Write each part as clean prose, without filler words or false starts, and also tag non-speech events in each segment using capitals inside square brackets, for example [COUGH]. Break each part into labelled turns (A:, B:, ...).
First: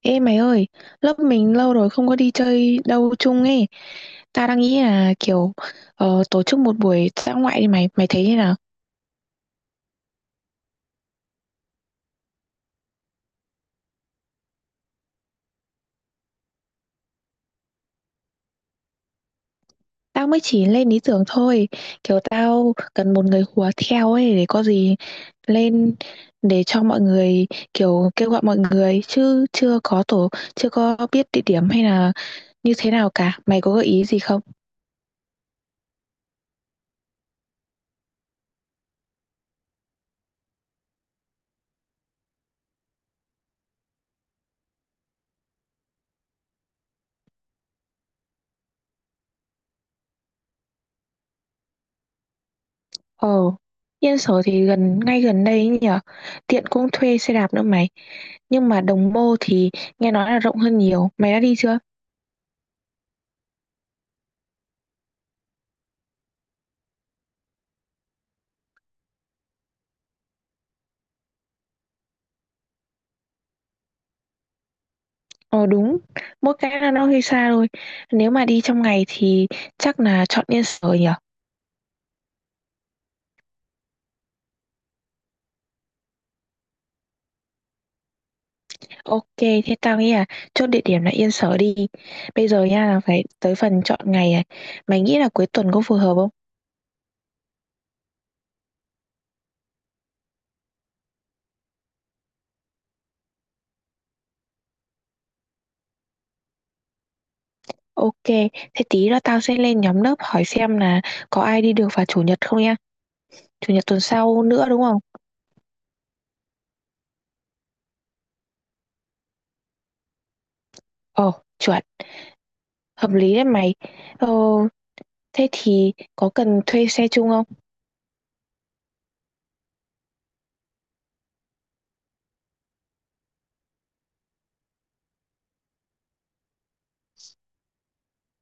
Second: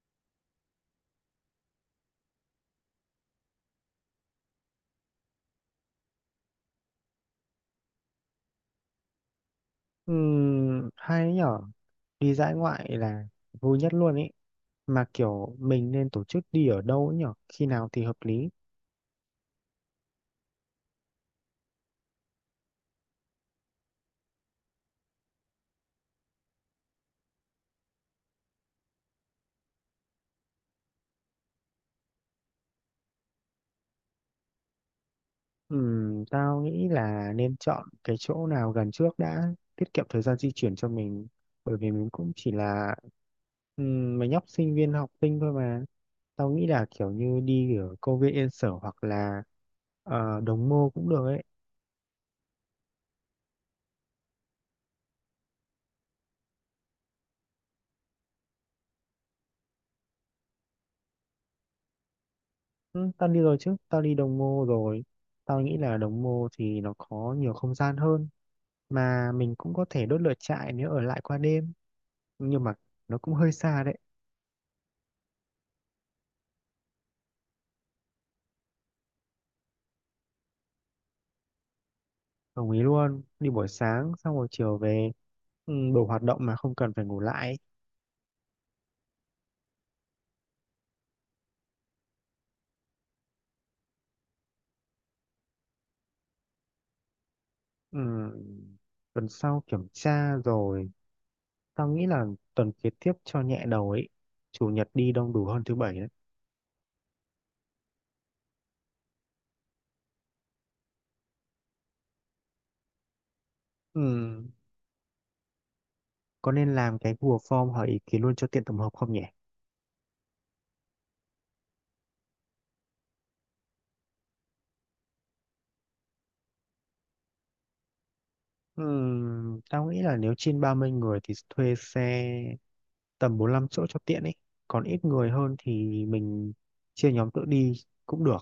A: Ê mày ơi, lớp mình lâu rồi không có đi chơi đâu chung ấy. Ta đang nghĩ là kiểu tổ chức một buổi dã ngoại đi mày, mày thấy thế nào?
B: Hay nhở, đi dã ngoại là vui nhất luôn ý. Mà kiểu mình nên tổ chức đi ở đâu ấy nhở, khi nào thì hợp lý?
A: Tao mới chỉ lên ý tưởng thôi. Kiểu tao cần một người hùa theo ấy để có gì lên để cho mọi người kiểu kêu gọi mọi người chứ chưa có tổ, chưa có biết địa điểm hay là như thế nào cả. Mày có gợi ý gì không?
B: Tao nghĩ là nên chọn cái chỗ nào gần trước đã, tiết kiệm thời gian di chuyển cho mình, bởi vì mình cũng chỉ là mấy nhóc sinh viên học sinh thôi mà. Tao nghĩ là kiểu như đi ở công viên Yên Sở hoặc là Đồng Mô cũng được ấy.
A: Ờ, Yên Sở thì gần ngay gần đây ấy nhỉ. Tiện cũng thuê xe đạp nữa mày. Nhưng mà Đồng Mô thì nghe nói là rộng hơn nhiều. Mày đã đi chưa?
B: Ừ, tao đi rồi, chứ tao đi Đồng Mô rồi. Tao nghĩ là Đồng Mô thì nó có nhiều không gian hơn, mà mình cũng có thể đốt lửa trại nếu ở lại qua đêm, nhưng mà nó cũng hơi xa đấy.
A: Ờ đúng, mỗi cái là nó hơi xa thôi. Nếu mà đi trong ngày thì chắc là chọn Yên Sở nhỉ.
B: Đồng ý luôn, đi buổi sáng xong rồi chiều về. Ừ, đủ hoạt động mà không cần phải ngủ lại.
A: Ok, thế tao nghĩ là chốt địa điểm là Yên Sở đi. Bây giờ nha là phải tới phần chọn ngày này. Mày nghĩ là cuối tuần có phù hợp không?
B: Ừ, tuần sau kiểm tra rồi, tao nghĩ là tuần kế tiếp cho nhẹ đầu ấy. Chủ nhật đi đông đủ hơn thứ bảy đấy.
A: Ok, thế tí nữa tao sẽ lên nhóm lớp hỏi xem là có ai đi được vào chủ nhật không nha. Chủ nhật tuần sau
B: Ừ,
A: nữa đúng không?
B: có nên làm cái Google Form hỏi ý kiến luôn cho tiện tổng hợp không nhỉ?
A: Ồ chuẩn. Hợp lý đấy mày. ờ, Thế thì có cần thuê xe chung không?
B: Ừ, tao nghĩ là nếu trên 30 người thì thuê xe tầm 45 chỗ cho tiện ấy. Còn ít người hơn thì mình chia nhóm tự đi cũng được.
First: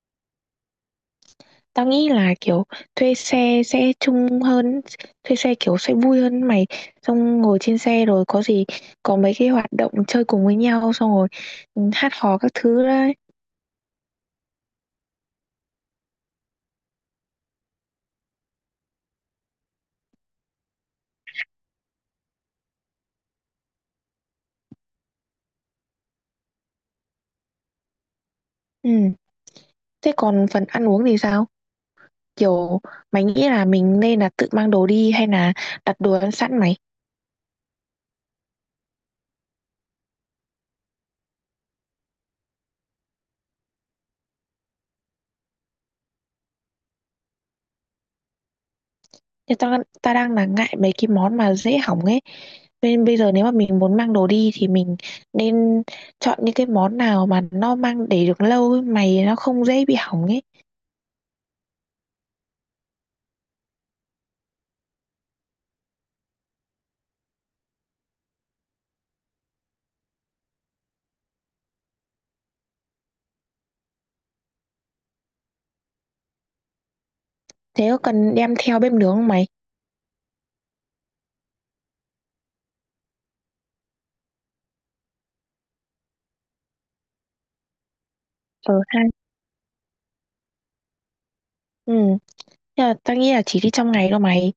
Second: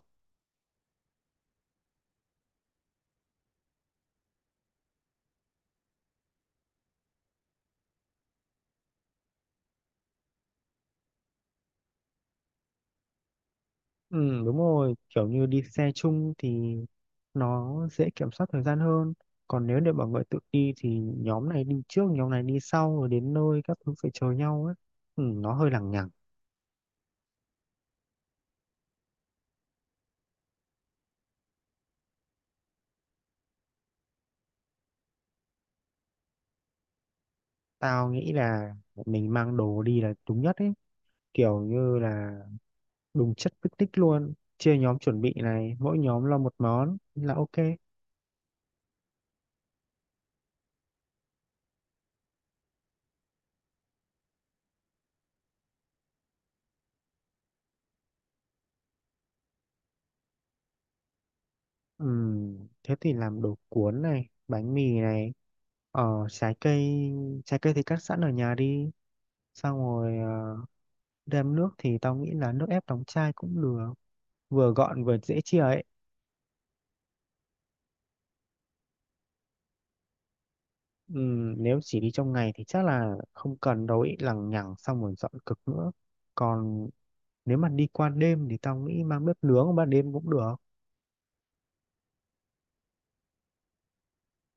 A: Tao nghĩ là kiểu thuê xe sẽ chung hơn, thuê xe kiểu sẽ vui hơn mày. Xong ngồi trên xe rồi có gì có mấy cái hoạt động chơi cùng với nhau, xong rồi hát hò các thứ đấy.
B: Ừ, đúng rồi, kiểu như đi xe chung thì nó dễ kiểm soát thời gian hơn. Còn nếu để mọi người tự đi thì nhóm này đi trước, nhóm này đi sau rồi đến nơi các thứ phải chờ nhau ấy. Ừ, nó hơi lằng nhằng.
A: Ừ. Thế còn phần ăn uống thì sao? Kiểu mày nghĩ là mình nên là tự mang đồ đi hay là đặt đồ ăn sẵn mày?
B: Tao nghĩ là mình mang đồ đi là đúng nhất ấy, kiểu như là đúng chất picnic luôn, chia nhóm chuẩn bị này, mỗi nhóm lo một món là ok.
A: Thì ta đang là ngại mấy cái món mà dễ hỏng ấy. Nên bây giờ nếu mà mình muốn mang đồ đi thì mình nên chọn những cái món nào mà nó mang để được lâu ấy, mày nó không dễ bị hỏng ấy.
B: Thế thì làm đồ cuốn này, bánh mì này, trái cây. Trái cây thì cắt sẵn ở nhà đi. Xong rồi đem nước thì tao nghĩ là nước ép đóng chai cũng được, vừa gọn vừa dễ chia ấy.
A: Thế có cần đem theo bếp nướng không mày?
B: Nếu chỉ đi trong ngày thì chắc là không cần đâu ý, lằng nhằng xong rồi dọn cực nữa. Còn nếu mà đi qua đêm thì
A: Ờ
B: tao
A: ha.
B: nghĩ mang bếp nướng ban đêm cũng được.
A: Ừ. Nhưng mà tao nghĩ là chỉ đi trong ngày đâu mày.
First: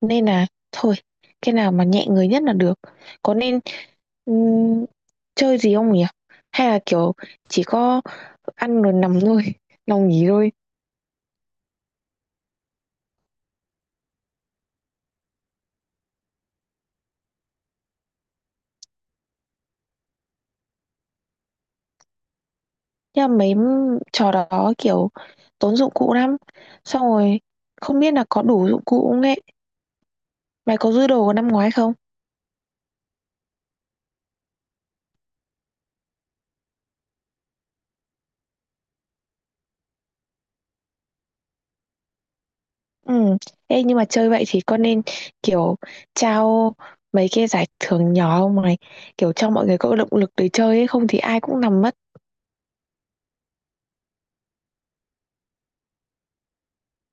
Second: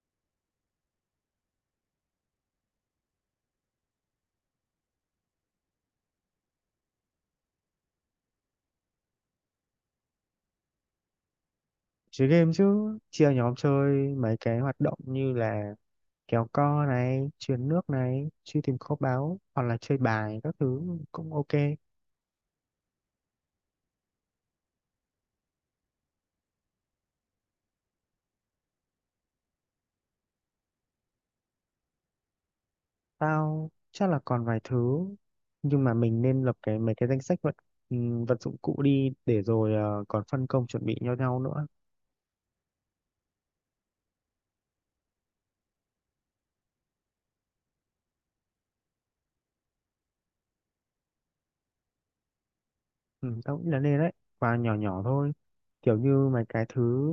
A: Nên là thôi, cái nào mà nhẹ người nhất là được. Có nên ừm, chơi gì không nhỉ? Hay là kiểu chỉ có ăn rồi nằm thôi, [LAUGHS] nằm nghỉ thôi.
B: Chơi game chứ, chia nhóm chơi mấy cái hoạt động như là kéo co này, truyền nước này, truy tìm kho báu hoặc là chơi bài các thứ cũng ok.
A: Nhưng mà mấy trò đó kiểu tốn dụng cụ lắm. Xong rồi không biết là có đủ dụng cụ không ấy. Mày có dư đồ năm ngoái không?
B: Tao chắc là còn vài thứ, nhưng mà mình nên lập cái mấy cái danh sách vật vật dụng cụ đi để rồi còn phân công chuẩn bị cho nhau nữa.
A: Ừ. Ê nhưng mà chơi vậy thì con nên kiểu trao mấy cái giải thưởng nhỏ không này. Kiểu cho mọi người có động lực để chơi ấy. Không thì ai cũng nằm mất.
B: Ừ, tao nghĩ là nên đấy, và nhỏ nhỏ thôi, kiểu như mấy cái thứ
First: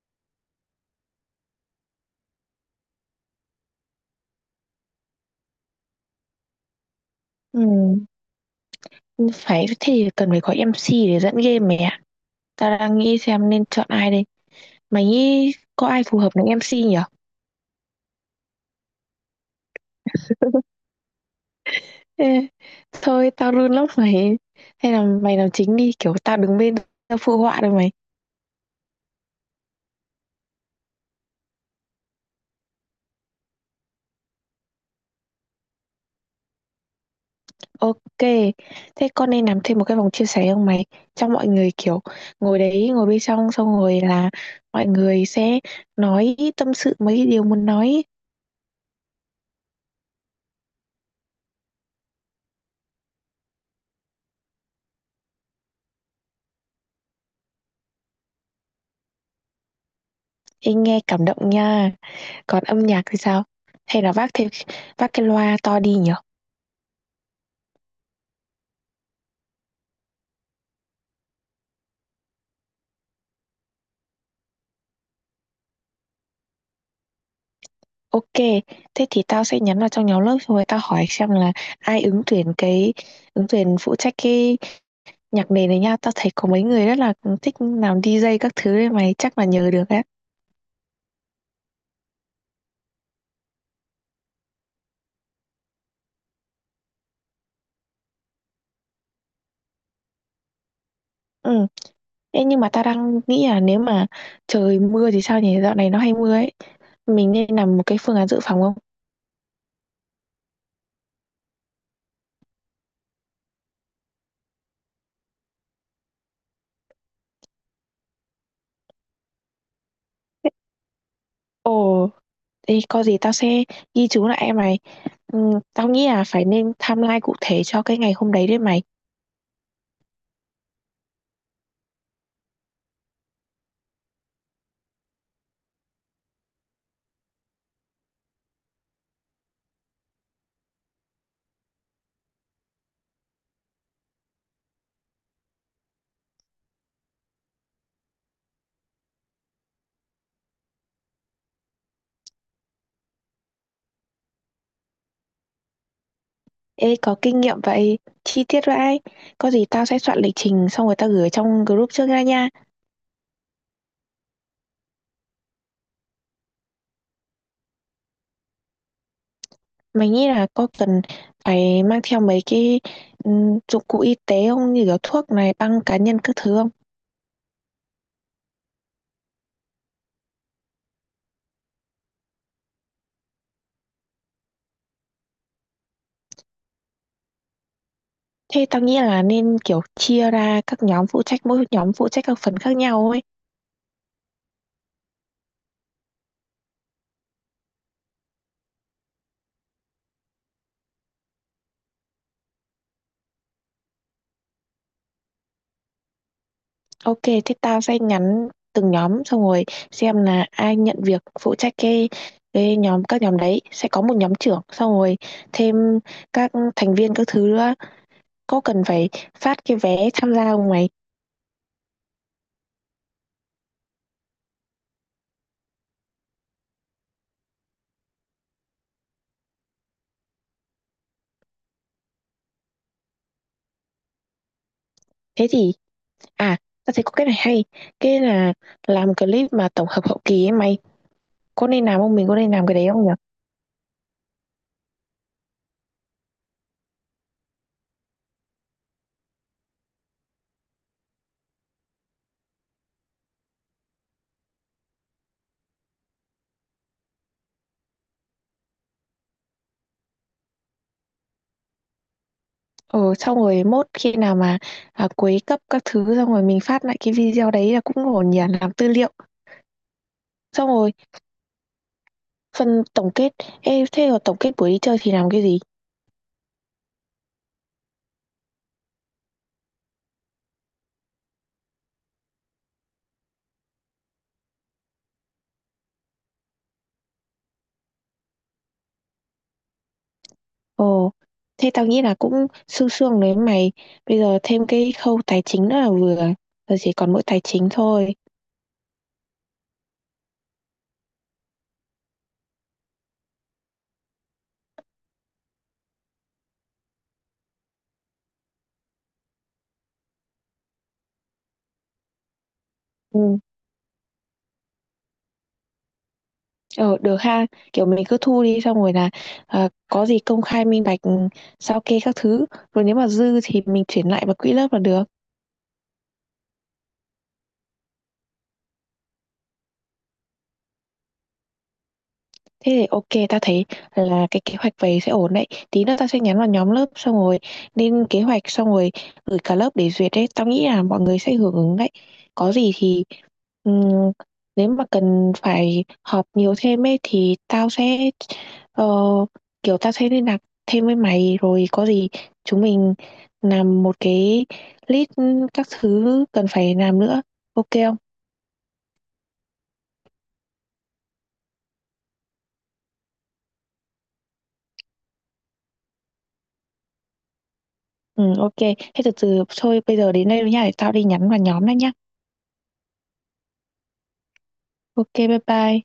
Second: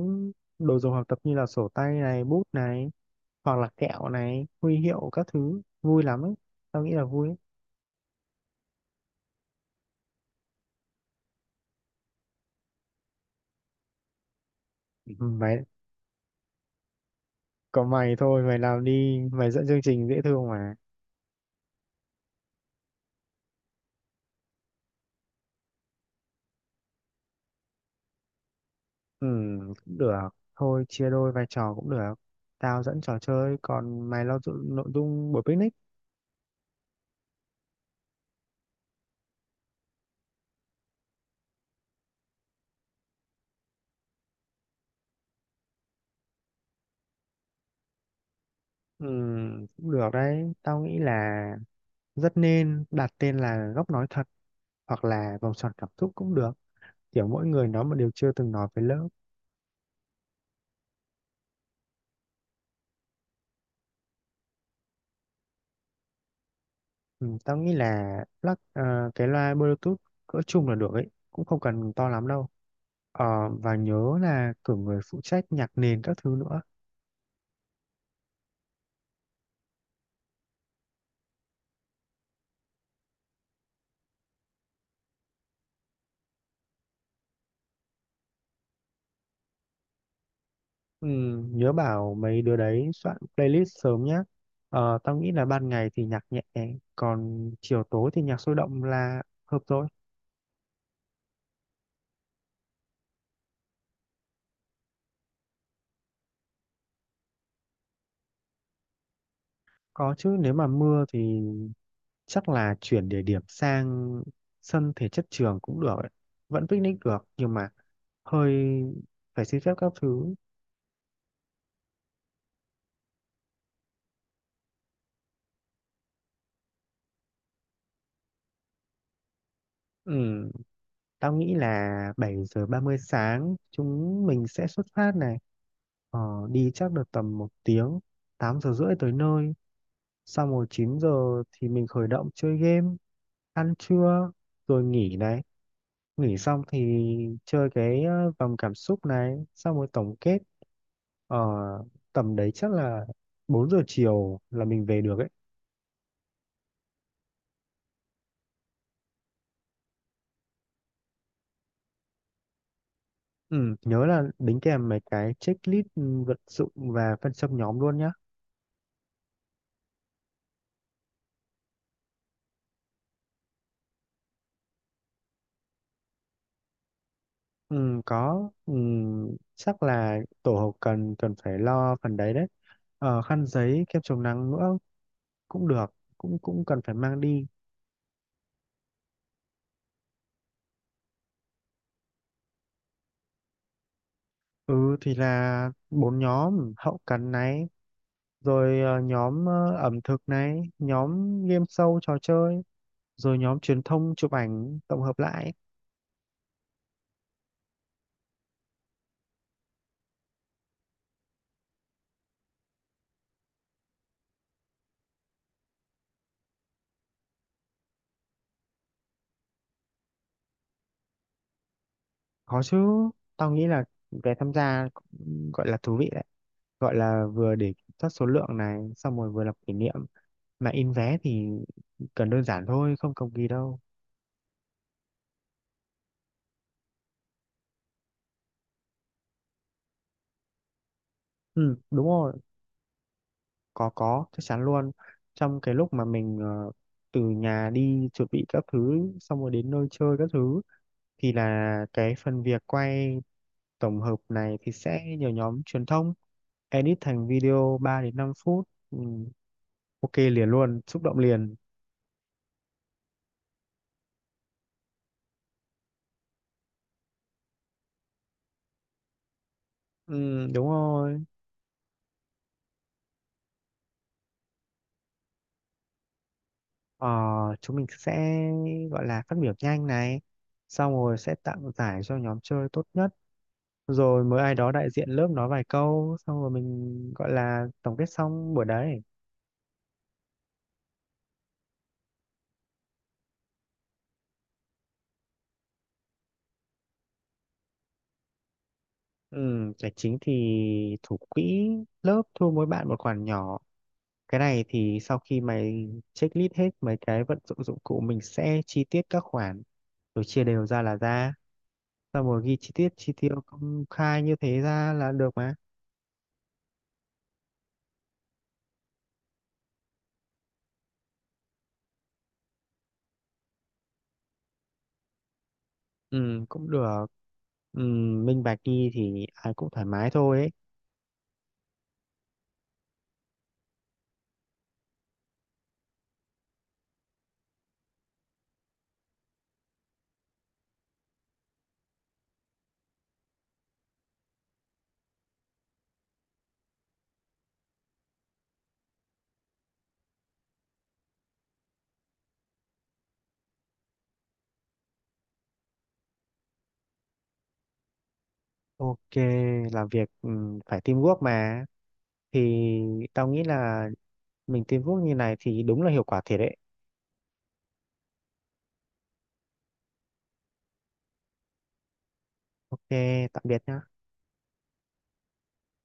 B: đồ dùng học tập như là sổ tay này, bút này hoặc là kẹo này, huy hiệu các thứ vui lắm ấy. Tao nghĩ là vui ấy.
A: Ừ. Phải thế thì cần phải có em MC để dẫn game mày ạ. Tao đang nghĩ xem nên chọn ai đây. Mày
B: Ừ,
A: nghĩ
B: mày
A: có ai phù hợp làm em MC nhỉ?
B: có mày thôi, mày làm đi, mày dẫn chương trình dễ thương mà.
A: Ê, thôi tao run lắm mày. Hay là mày làm chính đi. Kiểu tao đứng bên, tao phụ họa rồi mày.
B: Ừ, cũng được. Thôi chia đôi vai trò cũng được. Tao dẫn trò chơi, còn mày lo nội dung buổi picnic.
A: Ok. Thế con nên làm thêm một cái vòng chia sẻ không mày? Cho mọi người kiểu ngồi đấy, ngồi bên trong, xong rồi là mọi người sẽ nói tâm sự, mấy cái điều muốn nói.
B: Ừ, cũng được đấy. Tao nghĩ là rất nên đặt tên là góc nói thật hoặc là vòng tròn cảm xúc cũng được. Kiểu mỗi người nói một điều chưa từng nói với lớp.
A: Ê, nghe cảm động nha. Còn âm nhạc thì sao? Hay là vác cái loa to đi nhở?
B: Ừ, tao nghĩ là cái loa Bluetooth cỡ chung là được ấy. Cũng không cần to lắm đâu. Và nhớ là cử người phụ trách nhạc nền các thứ nữa.
A: Ok. Thế thì tao sẽ nhắn vào trong nhóm lớp, xong rồi tao hỏi xem là ai ứng tuyển phụ trách cái nhạc nền này nha. Tao thấy có mấy người rất là thích làm DJ các thứ đấy, mày chắc là nhớ được đấy.
B: Ừ, nhớ bảo mấy đứa đấy soạn playlist sớm nhé. Tao nghĩ là ban ngày thì nhạc nhẹ, còn chiều tối thì nhạc sôi động là hợp rồi.
A: Ừ. Ê, nhưng mà tao đang nghĩ là nếu mà trời mưa thì sao nhỉ, dạo này nó hay mưa ấy. Mình nên làm một cái phương án dự phòng không?
B: Có chứ, nếu mà mưa thì chắc là chuyển địa điểm sang sân thể chất trường cũng được ấy. Vẫn picnic được nhưng mà hơi phải xin phép các thứ.
A: Ồ, thì có gì tao sẽ ghi chú lại em mày. ừ, Tao nghĩ là phải nên timeline cụ thể cho cái ngày hôm đấy đấy mày.
B: Ừ, tao nghĩ là 7:30 sáng chúng mình sẽ xuất phát này. Ờ, Đi chắc được tầm 1 tiếng, 8:30 tới nơi. Xong rồi 9 giờ thì mình khởi động chơi game, ăn trưa rồi nghỉ này. Nghỉ xong thì chơi cái vòng cảm xúc này, xong rồi tổng kết ở tầm đấy chắc là 4 giờ chiều là mình về được ấy.
A: Ê, có kinh nghiệm vậy, chi tiết vậy, có gì tao sẽ soạn lịch trình xong rồi tao gửi trong group trước ra nha.
B: Ừ, nhớ là đính kèm mấy cái checklist vật dụng và phân xâm nhóm luôn nhá.
A: Mình nghĩ là có cần phải mang theo mấy cái dụng cụ y tế không? Như kiểu thuốc này, băng cá nhân các thứ không?
B: Ừ, có. Ừ, Chắc là tổ hợp cần cần phải lo phần đấy đấy. Khăn giấy kem chống nắng nữa cũng được, cũng cũng cần phải mang đi.
A: Thế tao nghĩ là nên, kiểu, chia ra các nhóm phụ trách, mỗi nhóm phụ trách các phần khác nhau ấy.
B: Ừ thì là bốn nhóm hậu cần này, rồi nhóm ẩm thực này, nhóm game show trò chơi, rồi nhóm truyền thông chụp ảnh tổng hợp lại.
A: Ok, thế tao sẽ nhắn từng nhóm xong rồi xem là ai nhận việc phụ trách cái nhóm, các nhóm đấy, sẽ có một nhóm trưởng, xong rồi thêm các thành viên các thứ nữa. Có cần phải phát cái vé tham gia không mày?
B: Có chứ, tao nghĩ là về tham gia cũng gọi là thú vị đấy, gọi là vừa để kiểm soát số lượng này, xong rồi vừa làm kỷ niệm. Mà in vé thì cần đơn giản thôi, không cầu kỳ đâu.
A: Thế thì À, ta thấy có cái này hay. Cái là làm clip mà tổng hợp hậu kỳ ấy mày. Có
B: Ừ
A: nên làm
B: đúng
A: không? Mình
B: rồi,
A: có nên làm cái đấy không nhỉ?
B: có, chắc chắn luôn. Trong cái lúc mà mình từ nhà đi chuẩn bị các thứ xong rồi đến nơi chơi các thứ thì là cái phần việc quay tổng hợp này thì sẽ nhờ nhóm truyền thông edit thành video 3 đến 5 phút. Ừ, ok liền luôn, xúc động liền.
A: Ừ, xong rồi mốt khi nào mà à, cuối cấp các thứ xong rồi mình phát lại cái video đấy là cũng ổn nhỉ, làm tư liệu.
B: Ừ, đúng
A: Xong rồi
B: rồi.
A: phần tổng kết. Ê, thế rồi tổng kết buổi đi chơi thì làm cái gì?
B: ờ, Chúng mình sẽ gọi là phát biểu nhanh này, xong rồi sẽ tặng giải cho nhóm chơi tốt nhất, rồi mới ai đó đại diện lớp nói vài câu xong rồi mình gọi là tổng kết xong buổi đấy.
A: Ồ, thế tao nghĩ là cũng sương sương đấy mày. Bây giờ thêm cái khâu tài chính nữa là vừa. Giờ chỉ còn mỗi tài chính thôi.
B: Ừ, tài chính thì thủ quỹ lớp thu mỗi bạn một khoản nhỏ. Cái này thì sau khi mày checklist hết mấy cái vận dụng dụng cụ mình sẽ chi tiết các khoản rồi chia đều ra là ra. Xong rồi ghi chi tiết chi
A: Ừ.
B: tiêu công khai như thế ra là được mà.
A: Ờ, được ha, kiểu mình cứ thu đi xong rồi là à, có gì công khai minh bạch, sao kê các thứ, rồi nếu mà dư thì mình chuyển lại vào quỹ lớp là được.
B: Ừ cũng được. Ừ, minh bạch đi thì ai cũng thoải mái thôi ấy.
A: Thế thì ok, ta thấy là cái kế hoạch về sẽ ổn đấy. Tí nữa tao sẽ nhắn vào nhóm lớp xong rồi lên kế hoạch xong rồi gửi cả lớp để duyệt đấy. Tao nghĩ là mọi người sẽ hưởng ứng đấy. Có gì thì ừm, nếu mà cần phải họp nhiều thêm ấy thì tao sẽ ờ, kiểu tao sẽ liên lạc thêm với mày rồi có gì chúng mình làm một cái list các thứ cần phải làm nữa. Ok không?
B: Ok, làm việc phải teamwork mà. Thì tao nghĩ là mình teamwork như này thì đúng là hiệu quả thiệt đấy.
A: Ừ, ok. Thế từ từ thôi bây giờ đến đây rồi nha, để tao đi nhắn vào nhóm đã nhá.
B: Ok, tạm biệt nhá.
A: Ok, bye bye.